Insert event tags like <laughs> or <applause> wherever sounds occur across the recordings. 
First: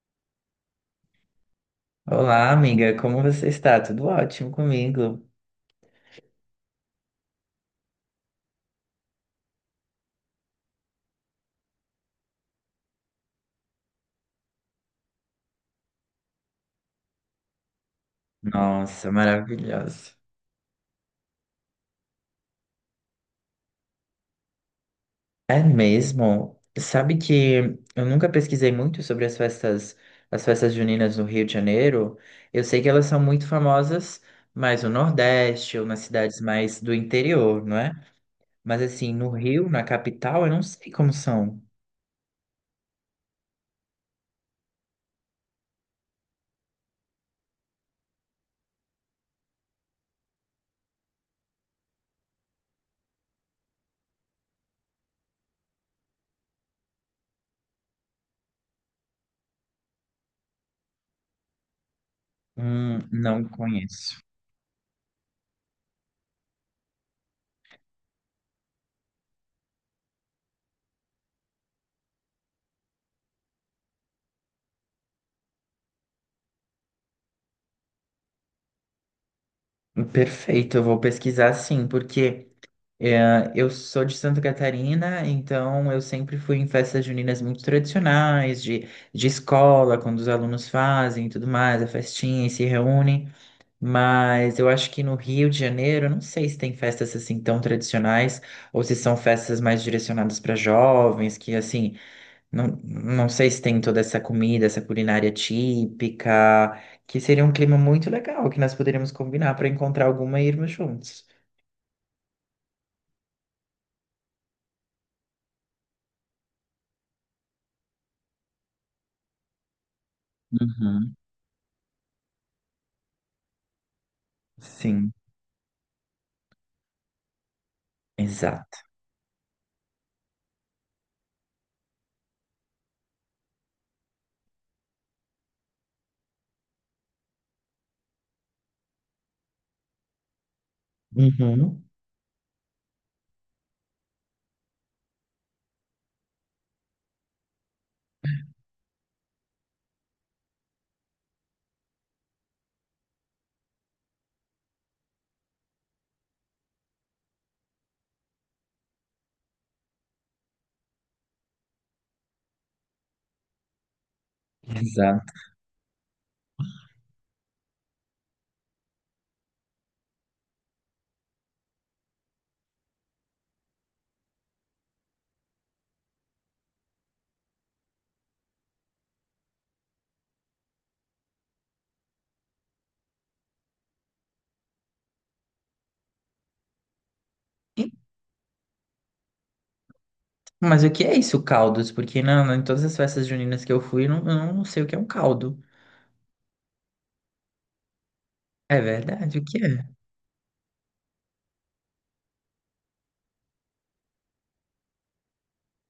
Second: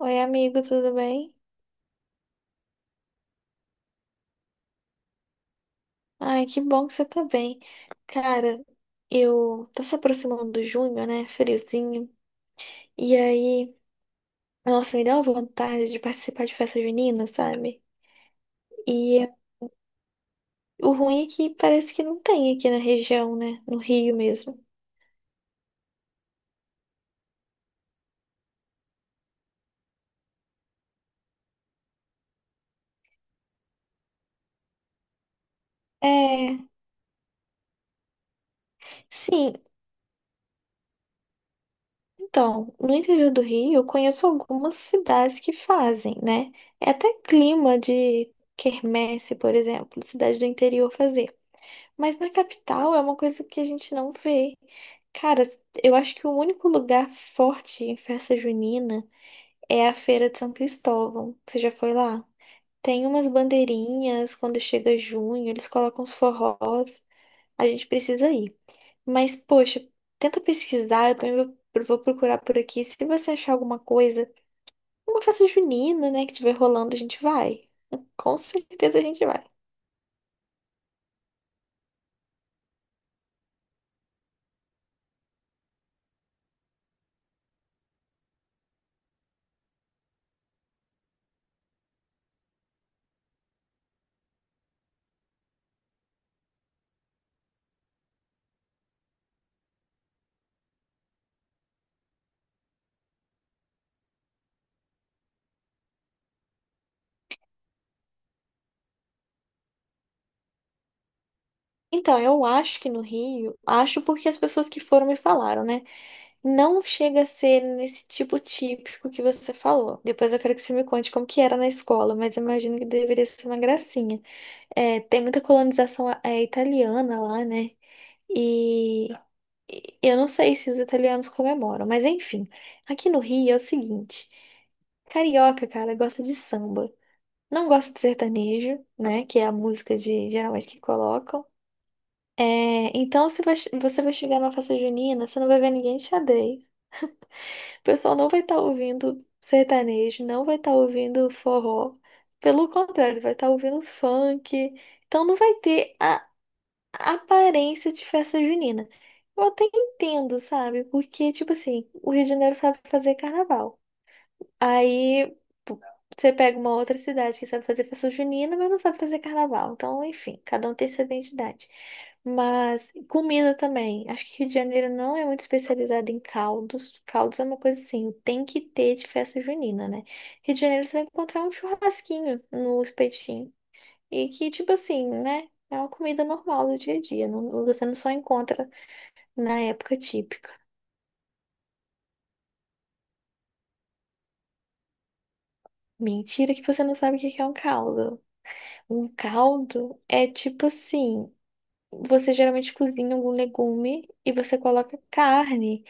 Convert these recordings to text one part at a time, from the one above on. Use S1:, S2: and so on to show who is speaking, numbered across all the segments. S1: Oi, amigo, tudo bem?
S2: Olá, amiga, como você está? Tudo ótimo comigo?
S1: Ai, que bom que você tá bem. Cara, eu tá se aproximando do junho, né? Friozinho. E aí, nossa, me deu uma vontade de participar de festa junina, sabe?
S2: Nossa,
S1: E
S2: maravilhosa.
S1: o ruim é que parece que não tem aqui na região, né? No Rio mesmo.
S2: É mesmo? Sabe que eu nunca pesquisei muito sobre as festas juninas no Rio de Janeiro. Eu sei que elas são muito famosas mais no Nordeste ou nas cidades
S1: É,
S2: mais do interior, não é? Mas assim, no
S1: sim.
S2: Rio, na capital, eu não sei como são.
S1: Então, no interior do Rio, eu conheço algumas cidades que fazem, né? É até clima de quermesse, por exemplo, cidade do interior fazer. Mas na capital é uma coisa que a gente não vê. Cara, eu acho que o único lugar forte em festa junina é a Feira de São Cristóvão. Você já foi lá? Tem umas
S2: Não conheço.
S1: bandeirinhas quando chega junho, eles colocam os forrós. A gente precisa ir. Mas, poxa, tenta pesquisar, eu também vou procurar por aqui. Se você achar alguma coisa, uma festa junina, né, que tiver rolando, a gente vai. <laughs> Com certeza a gente vai.
S2: Perfeito, eu vou pesquisar sim, porque é, eu sou de Santa Catarina, então eu sempre fui em festas juninas muito tradicionais, de escola, quando os alunos fazem e tudo mais, a festinha e se reúnem. Mas eu acho que no Rio de Janeiro, eu não sei se tem festas assim tão tradicionais, ou se são festas mais direcionadas para jovens, que assim, não sei se tem toda essa comida, essa culinária típica, que seria um clima muito legal, que nós poderíamos combinar para encontrar alguma e irmos juntos.
S1: Então, eu acho que no Rio, acho porque as pessoas que foram me falaram, né? Não chega a ser nesse tipo típico que você falou. Depois eu quero que você me conte
S2: Uhum.
S1: como que era na escola, mas eu imagino que deveria ser uma gracinha. É,
S2: Sim.
S1: tem muita colonização italiana lá, né?
S2: Exato.
S1: E e eu não sei se os italianos comemoram, mas enfim. Aqui no Rio é o seguinte: carioca, cara, gosta de samba. Não gosta de sertanejo, né? Que é a música de geralmente que colocam.
S2: Uhum.
S1: É, então, se você vai chegar na festa junina, você não vai ver ninguém de xadrez. O pessoal não vai estar ouvindo sertanejo, não vai estar ouvindo forró. Pelo contrário, vai estar ouvindo funk. Então, não vai ter a aparência de festa junina. Eu até entendo, sabe? Porque, tipo assim, o Rio de Janeiro sabe fazer carnaval.
S2: Exato.
S1: Aí p- você pega uma outra cidade que sabe fazer festa junina, mas não sabe fazer carnaval. Então, enfim, cada um tem sua identidade. Mas comida também. Acho que Rio de Janeiro não é muito especializado em caldos. Caldos é uma coisa assim, tem que ter de festa junina, né? Rio de Janeiro você vai encontrar um churrasquinho no espetinho. E que, tipo assim, né? É uma comida normal do dia a dia. Não, você
S2: E-
S1: não só encontra na época típica.
S2: Mas o que é isso, caldos? Porque não, não, em todas as festas juninas que eu fui, eu não sei o que é um caldo.
S1: Mentira que você não sabe o que que é um caldo.
S2: É
S1: Um
S2: verdade, o que é?
S1: caldo é tipo assim, você geralmente cozinha algum legume e você coloca carne.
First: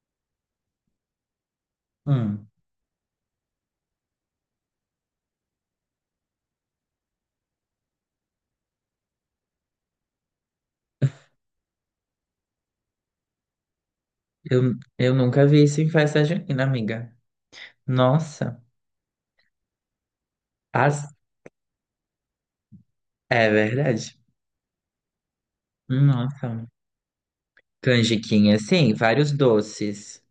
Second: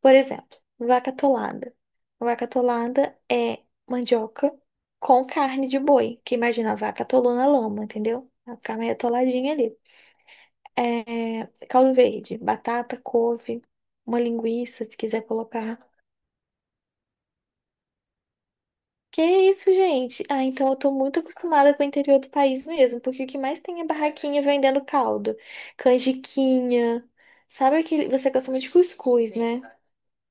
S1: Por exemplo, vaca atolada. Vaca
S2: Hum,
S1: atolada é mandioca com carne de boi, que imagina a vaca atolou na lama, entendeu? Ela fica meio atoladinha ali. É, caldo verde, batata, couve, uma
S2: eu,
S1: linguiça, se
S2: eu
S1: quiser
S2: nunca vi
S1: colocar.
S2: isso em festa junina, amiga. Nossa.
S1: Que isso, gente? Ah, então eu tô
S2: As...
S1: muito acostumada com o interior do país mesmo, porque o que
S2: É
S1: mais tem é
S2: verdade.
S1: barraquinha vendendo caldo,
S2: Nossa.
S1: canjiquinha. Sabe aquele. Você gosta
S2: Canjiquinha,
S1: muito de
S2: sim, vários
S1: cuscuz, né?
S2: doces.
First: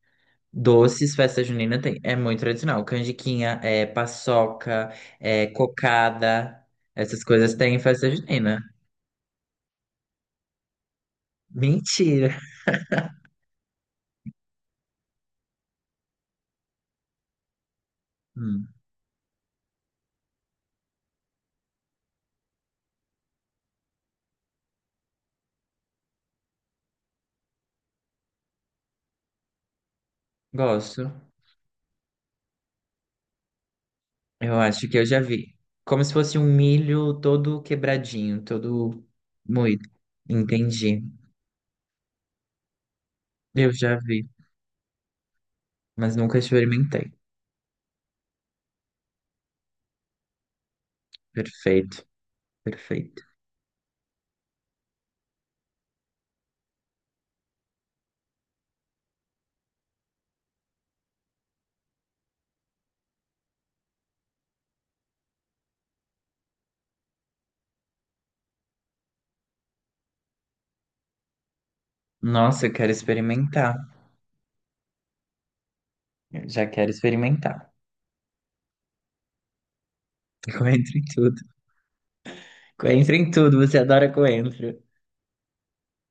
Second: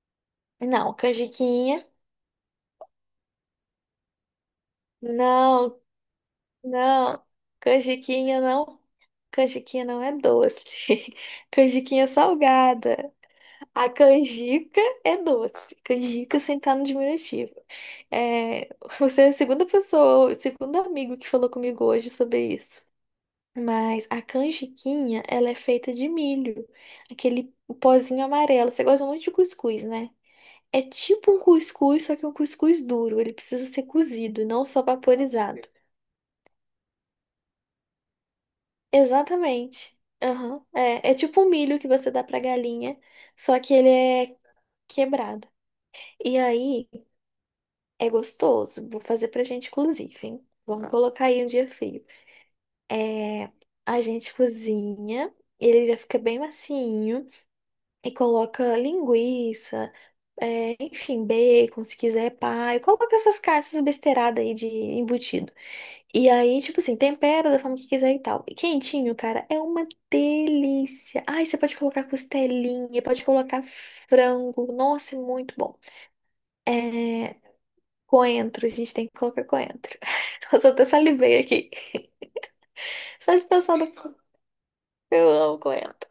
S1: Não,
S2: Doces, festa junina
S1: canjiquinha.
S2: tem. É muito tradicional. Canjiquinha, é paçoca, é
S1: Não,
S2: cocada. Essas
S1: não.
S2: coisas tem em festa
S1: Canjiquinha
S2: junina.
S1: não. Canjiquinha não é doce. <laughs> Canjiquinha é
S2: Mentira.
S1: salgada. A canjica é doce. Canjica sem estar no diminutivo.
S2: Hum,
S1: É, você é a segunda pessoa, o segundo amigo que falou comigo hoje sobre isso. Mas a canjiquinha, ela é feita de milho, aquele pozinho amarelo. Você gosta muito de cuscuz, né? É
S2: gosto.
S1: tipo um cuscuz, só que um cuscuz duro. Ele precisa ser cozido,
S2: Eu
S1: não só
S2: acho que eu já vi.
S1: vaporizado.
S2: Como se fosse um milho todo quebradinho, todo moído.
S1: Exatamente. Aham.
S2: Entendi.
S1: É, é tipo um milho que você dá pra galinha, só
S2: Eu
S1: que ele
S2: já vi,
S1: é quebrado.
S2: mas nunca
S1: E aí
S2: experimentei.
S1: é gostoso. Vou fazer pra gente, inclusive, hein? Vamos Tá, colocar aí um dia frio.
S2: Perfeito, perfeito.
S1: É, a gente cozinha, ele já fica bem macinho. E coloca linguiça, é, enfim, bacon, se quiser, pai. Coloca essas caixas besteiradas aí de embutido. E aí, tipo assim, tempera da forma que quiser e tal. E quentinho, cara, é uma delícia. Ai, você pode colocar
S2: Nossa, eu quero
S1: costelinha, pode colocar
S2: experimentar.
S1: frango. Nossa, é muito bom.
S2: Eu já quero
S1: É,
S2: experimentar.
S1: coentro, a gente tem que colocar coentro. <laughs>
S2: <laughs>
S1: Nossa, eu até
S2: Coentro em tudo.
S1: salivei aqui. <laughs>
S2: Coentro em
S1: Só de
S2: tudo,
S1: pensar
S2: você
S1: no
S2: adora
S1: que
S2: coentro.
S1: eu amo coentro.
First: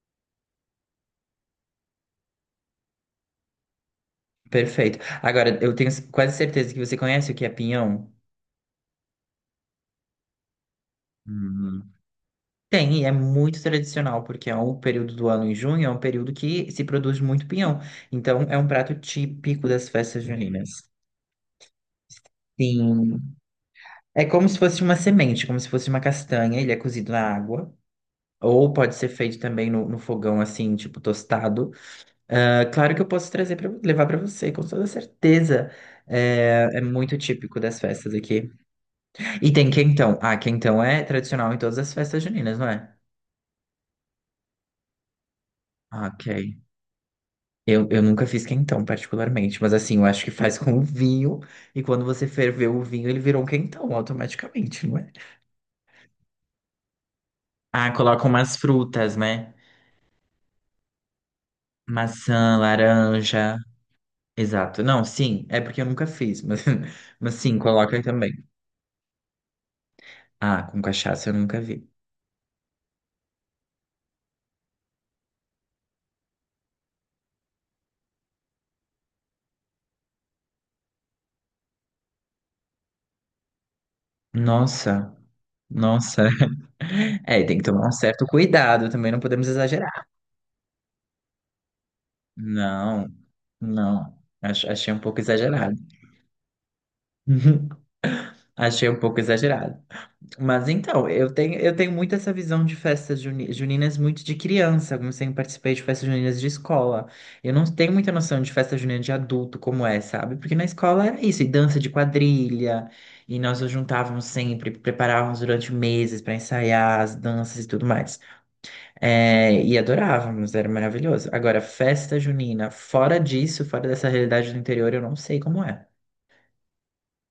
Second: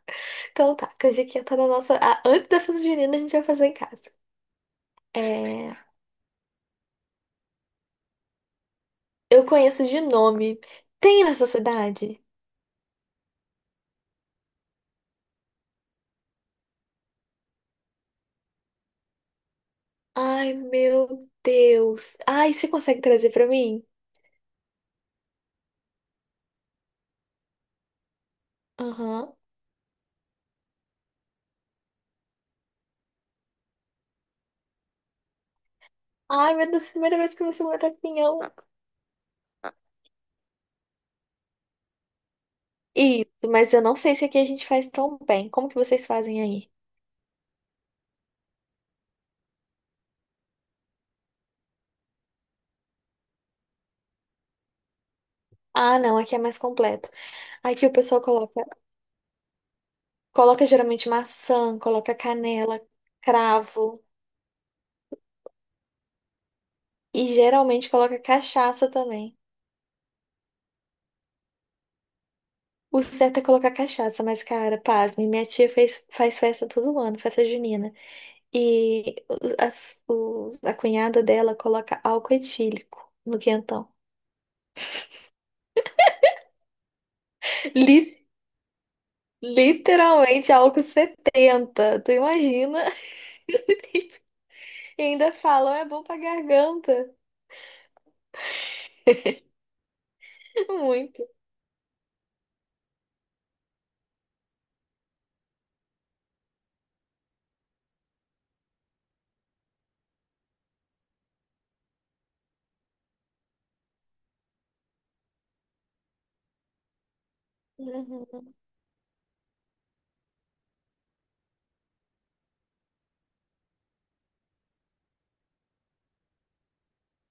S1: Então tá, canjiquinha tá na nossa. Ah, antes da festa junina, a gente vai fazer em casa.
S2: Perfeito. Agora, eu
S1: é
S2: tenho quase certeza que você conhece o que é pinhão.
S1: Eu conheço de nome. Tem na sua
S2: Hum,
S1: cidade?
S2: Tem, e é muito tradicional, porque é um período do ano em junho, é um período que se produz muito pinhão. Então, é um prato típico das festas
S1: Ai,
S2: juninas.
S1: meu Deus. Ai, você consegue
S2: Sim.
S1: trazer pra mim?
S2: É como se fosse uma semente, como se fosse uma castanha, ele é cozido na água. Ou pode ser
S1: Aham.
S2: feito também no fogão, assim, tipo tostado. Ah, claro que eu posso trazer para levar para você, com toda certeza.
S1: Ai,
S2: É,
S1: meu
S2: é
S1: Deus, primeira
S2: muito
S1: vez que
S2: típico
S1: você
S2: das
S1: mata
S2: festas
S1: pinhão.
S2: aqui. E tem quentão. Ah, quentão é tradicional em todas as festas juninas, não é?
S1: Isso, mas eu não sei se aqui a gente faz tão bem. Como que vocês
S2: Ah, ok.
S1: fazem aí?
S2: Eu nunca fiz quentão, particularmente, mas assim, eu acho que faz com o vinho, e quando você ferveu o vinho, ele virou um quentão automaticamente, não é?
S1: Ah, não, aqui é mais completo. Aqui
S2: Ah,
S1: o pessoal
S2: coloca umas
S1: coloca,
S2: frutas, né?
S1: coloca geralmente maçã, coloca
S2: Maçã,
S1: canela,
S2: laranja.
S1: cravo
S2: Exato. Não, sim, é porque eu nunca fiz, mas, <laughs>
S1: e
S2: mas sim,
S1: geralmente
S2: coloca aí
S1: coloca
S2: também.
S1: cachaça também.
S2: Ah, com cachaça eu nunca vi.
S1: O certo é colocar cachaça, mas cara, pasme, minha tia fez, faz festa todo ano, festa junina. E a cunhada dela coloca álcool etílico no quentão.
S2: Nossa, nossa. <laughs> É, tem que tomar um
S1: Li-
S2: certo cuidado, também não podemos exagerar.
S1: literalmente álcool 70. Tu imagina?
S2: Não,
S1: <laughs>
S2: não. Achei um
S1: E
S2: pouco
S1: ainda falam,
S2: exagerado.
S1: é bom pra garganta.
S2: <laughs> Achei um pouco exagerado. Mas então,
S1: Muito.
S2: eu tenho muito essa visão de festas juninas muito de criança, como sempre participei de festas juninas de escola. Eu não tenho muita noção de festa junina de adulto como é, sabe? Porque na escola era isso, e dança de quadrilha, e nós nos juntávamos sempre, preparávamos durante meses para ensaiar as danças e tudo mais.
S1: Uhum.
S2: É, e adorávamos, era maravilhoso. Agora, festa junina, fora disso, fora dessa realidade do interior, eu não sei como é.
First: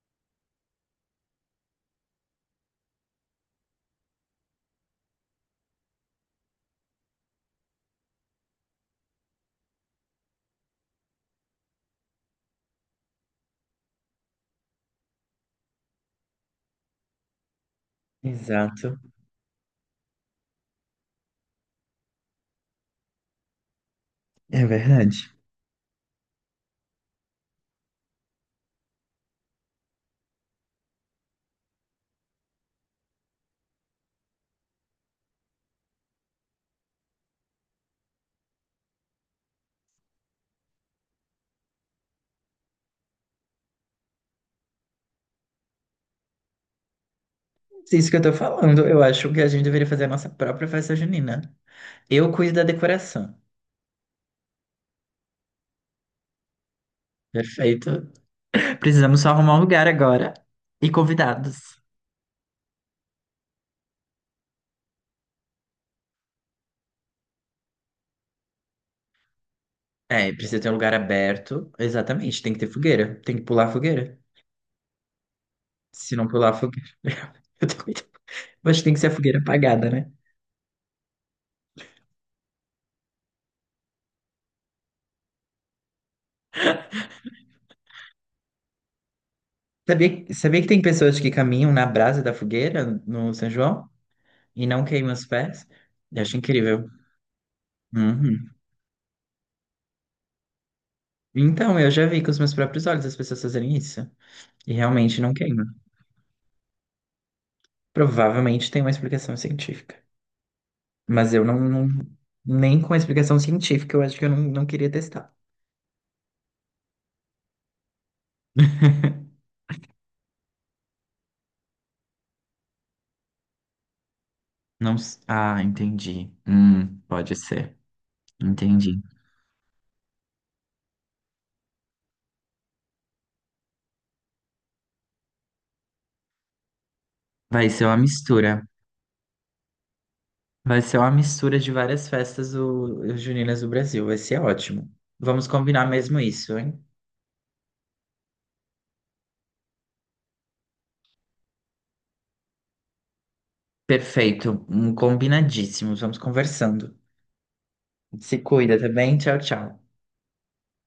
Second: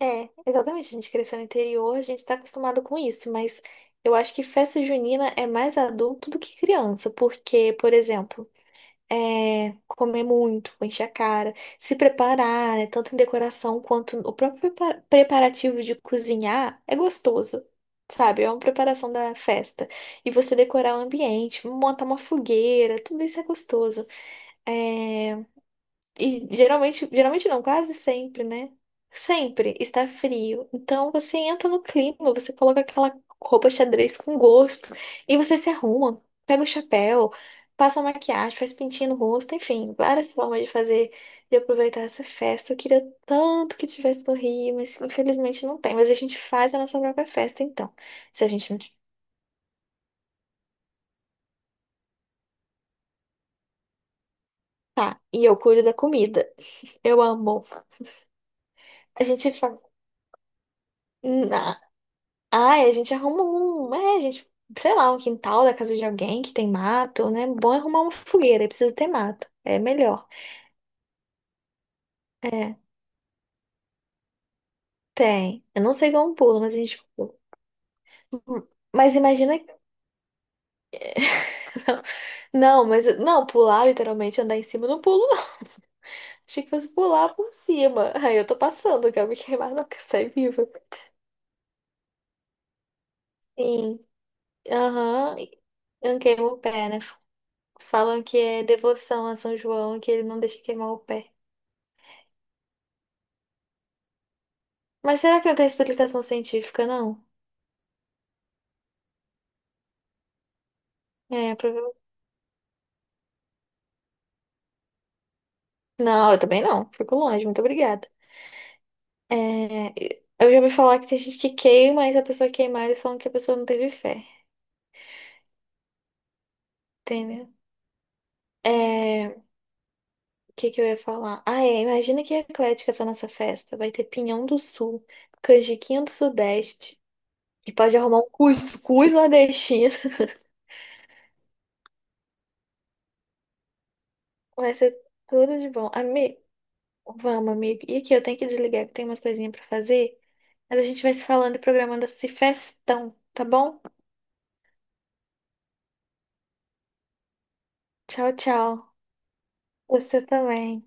S1: É, exatamente. A gente cresceu no interior, a gente tá acostumado com isso, mas eu acho que festa junina é mais adulto do que criança, porque, por exemplo. É, comer muito, encher a cara, se preparar, né, tanto em decoração quanto o próprio preparativo de cozinhar é gostoso, sabe? É uma
S2: Exato,
S1: preparação da festa. E você decorar o ambiente, montar uma fogueira, tudo isso é gostoso.
S2: é verdade.
S1: É, e geralmente, geralmente não, quase sempre, né? Sempre está frio. Então você entra no clima, você coloca aquela roupa xadrez com gosto e você se arruma, pega o chapéu, passa uma maquiagem, faz pintinho no rosto, enfim, várias formas de fazer, de aproveitar essa festa. Eu queria tanto que tivesse no Rio, mas infelizmente não tem. Mas a gente faz a nossa própria festa, então.
S2: É isso que eu tô
S1: Se a gente não.
S2: falando, eu acho que a gente deveria fazer a nossa própria festa junina. Eu cuido da decoração.
S1: Tá, e eu cuido da comida. Eu amo.
S2: Perfeito. Precisamos
S1: A
S2: só
S1: gente
S2: arrumar um
S1: faz.
S2: lugar agora e convidados.
S1: Ah, a gente arruma um, é, a gente, sei lá, um quintal da casa de alguém que tem mato, né? Bom é arrumar uma fogueira, aí precisa ter mato. É melhor.
S2: É, precisa ter um lugar aberto. Exatamente, tem que ter
S1: É,
S2: fogueira. Tem que pular a fogueira.
S1: tem. Eu não sei
S2: Se não
S1: como
S2: pular a
S1: pulo, mas a
S2: fogueira.
S1: gente.
S2: <laughs> Eu tô cuidando.
S1: hum,
S2: Mas tem que ser a
S1: Mas
S2: fogueira
S1: imagina.
S2: apagada, né?
S1: <laughs> Não, mas não, pular literalmente, andar em cima, eu não pulo, não. <laughs> Achei que fosse pular por cima. Aí eu tô passando, eu quero me queimar, não quero
S2: Sabia,
S1: sair
S2: sabia
S1: viva.
S2: que tem pessoas que caminham na brasa da fogueira no São João
S1: Sim,
S2: e não queimam os
S1: aham,
S2: pés?
S1: eu não
S2: Eu acho
S1: queimo o
S2: incrível.
S1: pé, né? Falam que
S2: Uhum.
S1: é devoção a São João, que ele não deixa queimar o pé.
S2: Então, eu já vi com os meus próprios olhos as pessoas fazerem isso. E realmente
S1: Mas
S2: não
S1: será que não
S2: queimam.
S1: tem explicação científica, não?
S2: Provavelmente tem uma explicação científica. Mas eu
S1: É,
S2: não, não-
S1: provavelmente.
S2: nem com a explicação científica, eu acho que eu não, não queria testar.
S1: Não, eu também não. Fico longe, muito obrigada. É, eu já ouvi falar que tem gente que queima, e se a pessoa queimar, eles falam que a pessoa não teve fé,
S2: Não. Ah, entendi. Pode
S1: entendeu?
S2: ser. Entendi.
S1: É, o que que eu ia falar? Ah, é, imagina que eclética essa nossa festa. Vai ter pinhão do sul, canjiquinha do sudeste,
S2: Vai
S1: e
S2: ser uma
S1: pode arrumar um
S2: mistura.
S1: cuscuz nordestino.
S2: Vai ser uma mistura de várias festas juninas do Brasil. Vai ser
S1: <laughs> Vai
S2: ótimo.
S1: ser
S2: Vamos
S1: tudo de
S2: combinar
S1: bom.
S2: mesmo isso, hein?
S1: Vamos, amigo. E aqui, eu tenho que desligar, que tem umas coisinhas pra fazer. Mas a gente vai se falando e programando esse festão, tá bom?
S2: Perfeito. Combinadíssimos. Vamos conversando.
S1: Tchau,
S2: Se cuida, tá
S1: tchau.
S2: bem? Tchau, tchau.
S1: Você também.